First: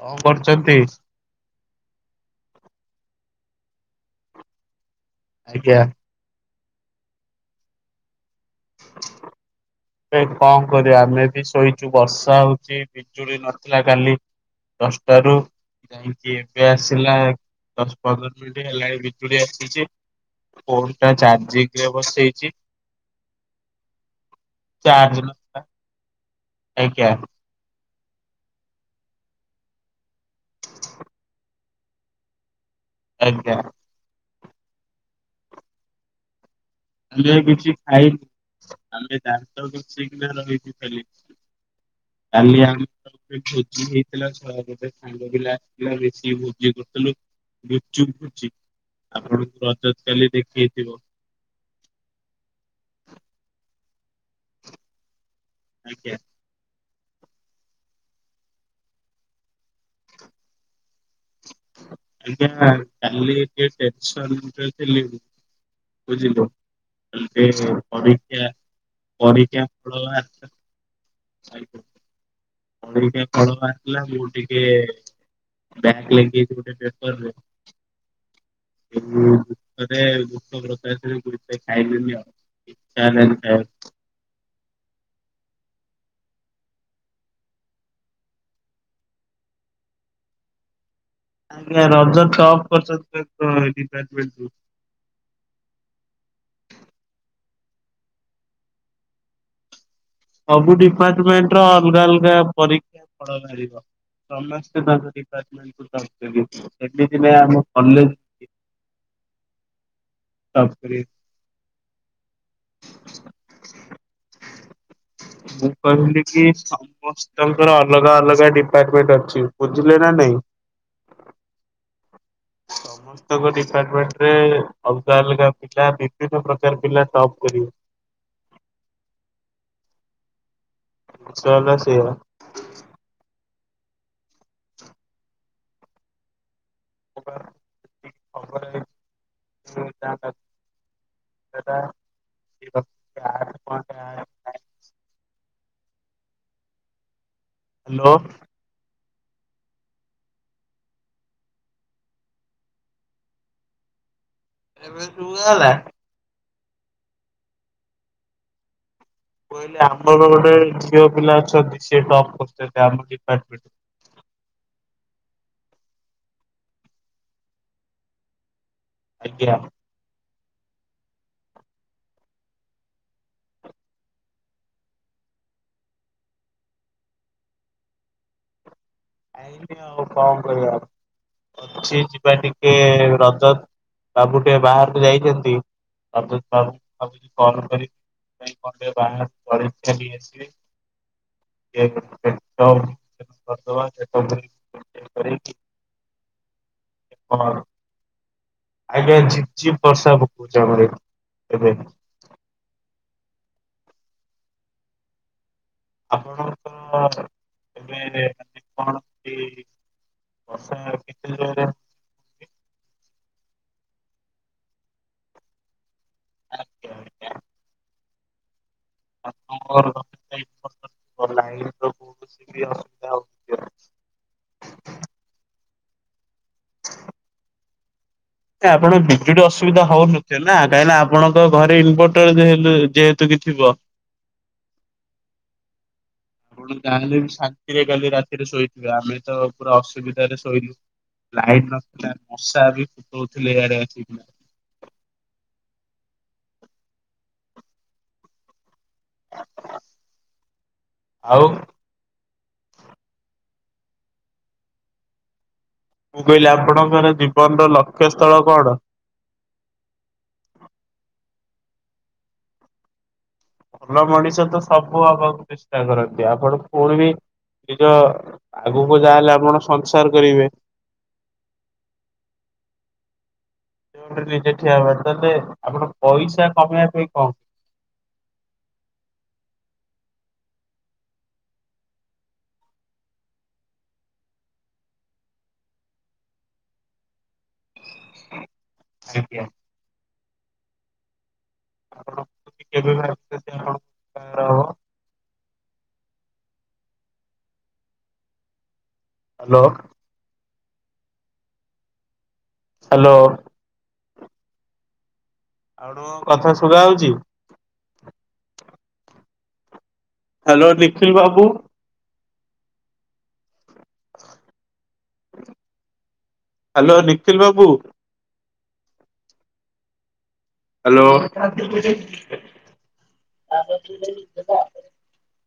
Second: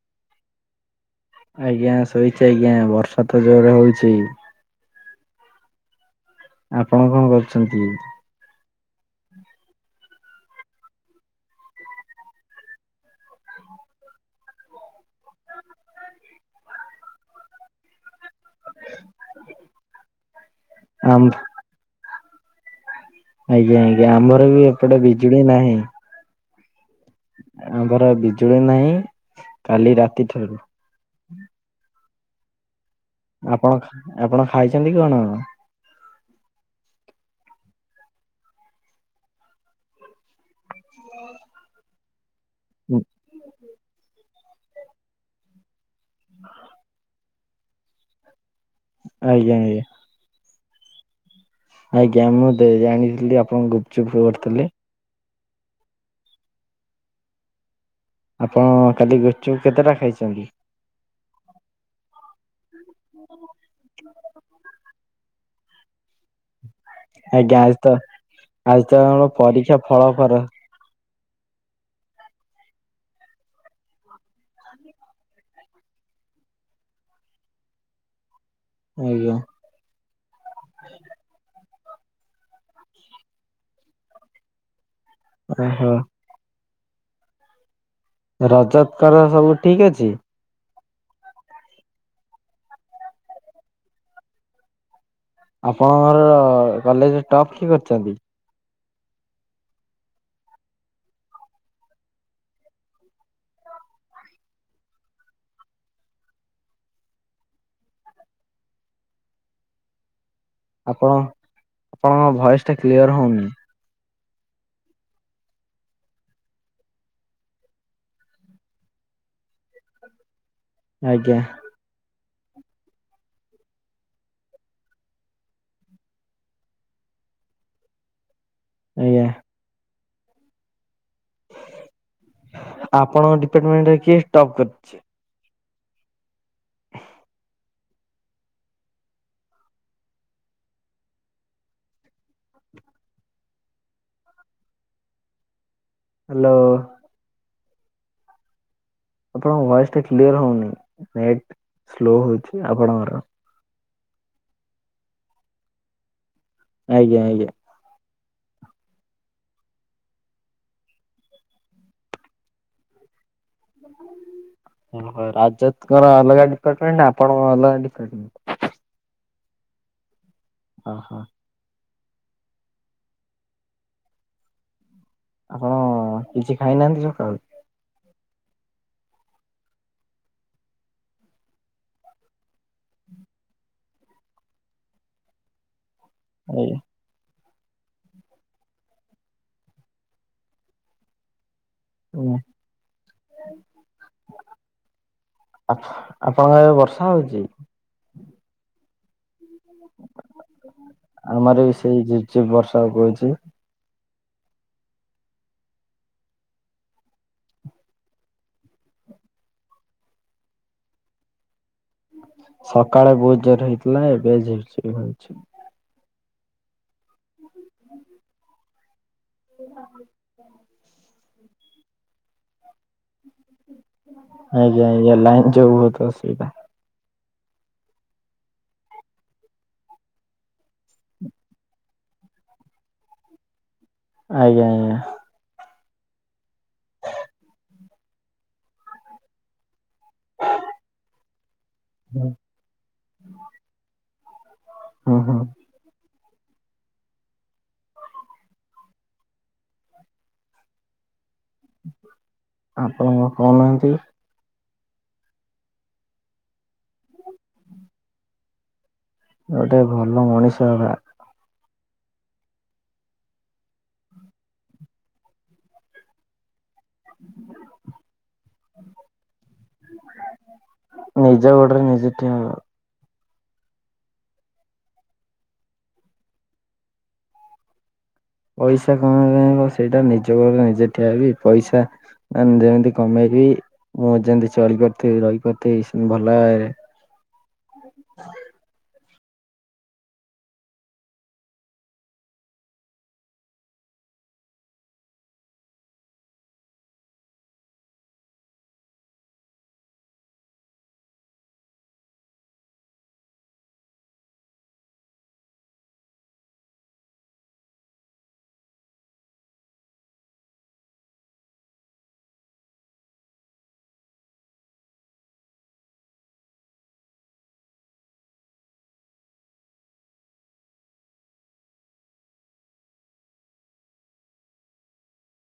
କଣ କରୁଚନ୍ତି? ଆଜ୍ଞା ଶୋଇଚି ଆଜ୍ଞା ବର୍ଷା ତ ଜୋରେ ହଉଚି। ଆଜ୍ଞା। ଆପଣ କଣ କରୁଚନ୍ତି? [inaudible] ଏ କଣ କରିବା ଆମେ ବି ଶୋଇଚୁ ବର୍ଷା ହଉଚି ବିଜୁଳି ନଥିଲା କାଲି। ଦଶଟାରୁ ଯାଇକି ଏବେ ଆସିଲା ଦଶ ପନ୍ଦର ହେଲାଣି ବିଜୁଳି ଆସିଚି ଫୋନଟା ଆମ୍ ଚାର୍ଜିଂରେ ବସେଇଛି। ଆଜ୍ଞା ଆଜ୍ଞା ଆମର ବି ଏପଟେ ଚାର୍ଜ ବିଜୁଳି ନଥିଲା ନାହିଁ। ଆଜ୍ଞା। ଆମ ଘର ବିଜୁଳି ନାହିଁ କାଲି ରାତିଠାରୁ। ଆଜ୍ଞା ଆପଣ ଆପଣ ଖାଇଚନ୍ତି କଣ? କିଛି ଖାଇନି ଆମେ ଦାନ୍ତ କିଛି କି ରହିଛି ଖାଲି। [inaudible] କାଲି ଆମ ଭୋଜି ହେଇଥିଲା ଛ ଗୋଟେ ସାଙ୍ଗ ପିଲା ପା ମିଶିକି ଭୁଜି କରୁଥିଲୁ ଗୁପଚୁପ ଭୋଜି ଆଜ୍ଞା ଆପଣଙ୍କୁ ଆଜ୍ଞା ରଜତ କାଲି ଦେଖି ଯିବ। ଆଜ୍ଞା ମୁଁ ଦେଇ ଜାଣିଥିଲି ଆପଣଙ୍କୁ ଗୁପଚୁପ କରିଥିଲି। ଆଜ୍ଞା। ଆପଣ କାଲି ଗୁପଚୁପ କେତେଟା ଖାଇଚନ୍ତି? ଆଜ୍ଞା କାଲି ଟିକେ ଟେନସନର ରେ ଥିଲି। ବୁଝିଲୁ? ଆଜ୍ଞା ପରୀକ୍ଷା ଆଜି ପରୀକ୍ଷା ତ [unintelligible] ଆଜି ତ ଆମର ପରୀକ୍ଷା ଫଳ ଫର ଆଜ୍ଞା ଆ ଟିକେ ଫଳ ବାହାରିଲା ମୁଁ ଟିକେ ବ୍ୟାକ ଲାଗିଯାଇଛି ଗୋଟେ ପେପର ରେ। ଆଜ୍ଞା ଦୁଃଖ ରେ ଦୁଃଖ ପ୍ରକାଶ କରିଥାଏ। ଖାଇଲିନି ଆଉ ଇଚ୍ଛା ହେଲାନି ଖାଇବାକୁ। ଓହୋ। ରଜତଙ୍କର ସବୁ ଠିକ ଅଛି? ର [unintelligible] ଟପ ଡିପାର୍ଟମେଣ୍ଟ ରୁ। ଆପଣଙ୍କର କଲେଜରେ ଟପ୍ କିଏ କରିଚନ୍ତି? ସବୁ ଡିପାର୍ଟମେଣ୍ଟ ର ଅଲଗା ଅଲଗା ପରୀକ୍ଷା ଫଳ ବାହାରିବ। ସମସ୍ତେ ତାଙ୍କ ଡିପାର୍ମେଣ୍ଟଙ୍କୁ ଯାଉଚନ୍ତି ଏମିତି ନାଇଁ ଆମ କଲେଜ [inaudible] ଟପ୍ କରିବେ। ଆପଣ ଆପଣଙ୍କ ଭଏସ ଟା କ୍ଲିୟର ହଉନି। ମୁଁ କହିଲି କି ସମସ୍ତଙ୍କର ଅଲଗା ଅଲଗା ଡିପାର୍ଟମେଣ୍ଟ ଅଛି ବୁଝିଲେ ନା ନାଇଁ? ହଁ [inaudible] ସମସ୍ତଙ୍କ ଡିପାର୍ଟମେଣ୍ଟରେ ଅଲଗା ଅଲଗା ପିଲା ବିଭିନ୍ନ ପ୍ରକାର ପିଲା ଟପ୍ କରିବେ। ଆଜ୍ଞା। ଜିନିଷ ହେଲା ସେଇଆ। ଆପଣଙ୍କ ଡିପାର୍ଟମେଣ୍ଟରେ କିଏ ଟପ୍ କରିଚି? [unintelligible] [unintelligible] [inaudible] ହାଲୋ। ହାଲୋ। ଆପଣଙ୍କ ଭଏସ ଟା କ୍ଲିୟର ହଉନି ନେଟ ସ୍ଲୋ ହଉଚି ଆପଣଙ୍କର। ଏବେ ସୁୁଭା ଗଲା? ଆଜ୍ଞା ଆଜ୍ଞା। କହିଲେ ଆମର ଗୋଟେ ଝିଅ ପିଲା ଅଛନ୍ତି ସିଏ ଟପ୍ କରି ଆମ ଡିପାର୍ମେଣ୍ଟ ହ ରାଜତଙ୍କର ଅଲଗା ଡିପାର୍ଟମେଣ୍ଟ ଆପଣଙ୍କ ଅଲଗା ଡିପାର୍ଟମେଣ୍ଟ। ଆଜ୍ଞା। ଓ ହୋ। ଆପଣ କିଛି ଖାଇନାହାନ୍ତି ସକାଳୁ? ଖାଇନି ଆଉ କଣ କରିବା ଆଉ। ଅଛି ଯିବା ଟିକେ ରଜତ ବାବୁ ଟିକେ ବାହାରକୁ ଯାଇଛନ୍ତି। [unintelligible] କଣ ଆଜ୍ଞା କରିବି [unintelligible] ଆସିଲି। [unintelligible] ଆ-ଆପଣଙ୍କ ଆଡ଼େ ବର୍ଷା ହଉଚି। କରିଦବା ଆଜ୍ଞା ଝିପଝିପ ବର୍ଷା ପକୋଉଚି ଆମର ଏଠି ଆମର ବି ଏବେ। ସେଇ ଝିପ୍ ଝିପ୍ ବର୍ଷା ପକଉଛି। ଆପଣଙ୍କ ଏବେ [unintelligible] କୌଣସି ବସା କେତ ଜୋରେ? ସକାଳେ ବହୁତ ଜୋର ହେଇଥିଲା ଏବେ ଝିପ୍ ଝିପ୍ ହେଉଛି। [unintelligible] [inaudible] ଆଜ୍ଞ ଆଜ୍ଞା ଲାଇନ ଯୋଗୁଁ ବହୁତ ଅସୁବିଧା। [inaudible] ଆପଣ ବିଜୁଳି ଅସୁବିଧା ହଉନଥିବ ନା କାହିଁକି ନା ଆପଣଙ୍କ ଘରେ ଇନଭର୍ଟର ଯେହେତୁ ଯେହେତୁ ଥିବ। ଆଜ୍ଞା ଆଜ୍ଞା। ଆପଣ ଜାଣିଲେ ଶାନ୍ତିରେ କାଲି ରାତିରେ ଶୋଇଥିବା ଆମେ ତ ପୁରା ଅସୁ ଅସୁବିଧାରେ ଶୋଇଲୁ ଲାଇଟ ନଥିଲା ମଶା ବି ଫୁଟଉଥିଲେ ଇଆଡେ ଆସିକି। ହଁ ହଁ। ଆଉ ଆପଣ କଣ କହୁନାହାନ୍ତି। ମୁଁ କହିଲି ଆପଣଙ୍କର ଜୀବନର ଲକ୍ଷ୍ୟସ୍ଥଳ କଣ? ଗୋଟେ ଭଲ ମଣିଷ ହେବା। ଭଲ ମଣିଷତ ସବୁ ହବାକୁ ଚେଷ୍ଟା କରନ୍ତି ଆପଣ ପୁଣି ବି ନିଜ ଆଗକୁ ଯାହାହେଲେ ଆପଣ ସଂସାର କରିବେ। ନିଜ ଗୋଡରେ ନିଜେ ଠିଆ ହୁଅ। ନିଜେ ଗୋଡ଼ରେ ନିଜେ ଠିଆ ହବା ତାହେଲେ ଆପଣ ପଇସା କମେଇବା ପାଇଁ କଣ? ପଇସା କଣ [unintelligible] ସେଇଟା ନିଜ ଗୋଡ଼ରେ ନିଜେ ଠିଆ ହେବି ପଇସା। ଯେମିତି କମେଇବି ମୁଁ ଯେମିତି ଚଳି ପାରୁଥିବି ରହିପାରୁଥିବି ସେମତି ଭଲଭାବରେ। ଆଜ୍ଞା। ଆପଣ [unintelligible] ହବ। ହ୍ୟାଲୋ। ହ୍ୟାଲୋ। ଆଉ ଗୋଟେ କଣ କଥା ଶୁବା ଯାଉଚି। ହ୍ୟାଲୋ ନିଖିଲ ବାବୁ। ହ୍ୟାଲୋ ନିଖିଲ ବାବୁ। ହ୍ୟାଲୋ। [unintelligible]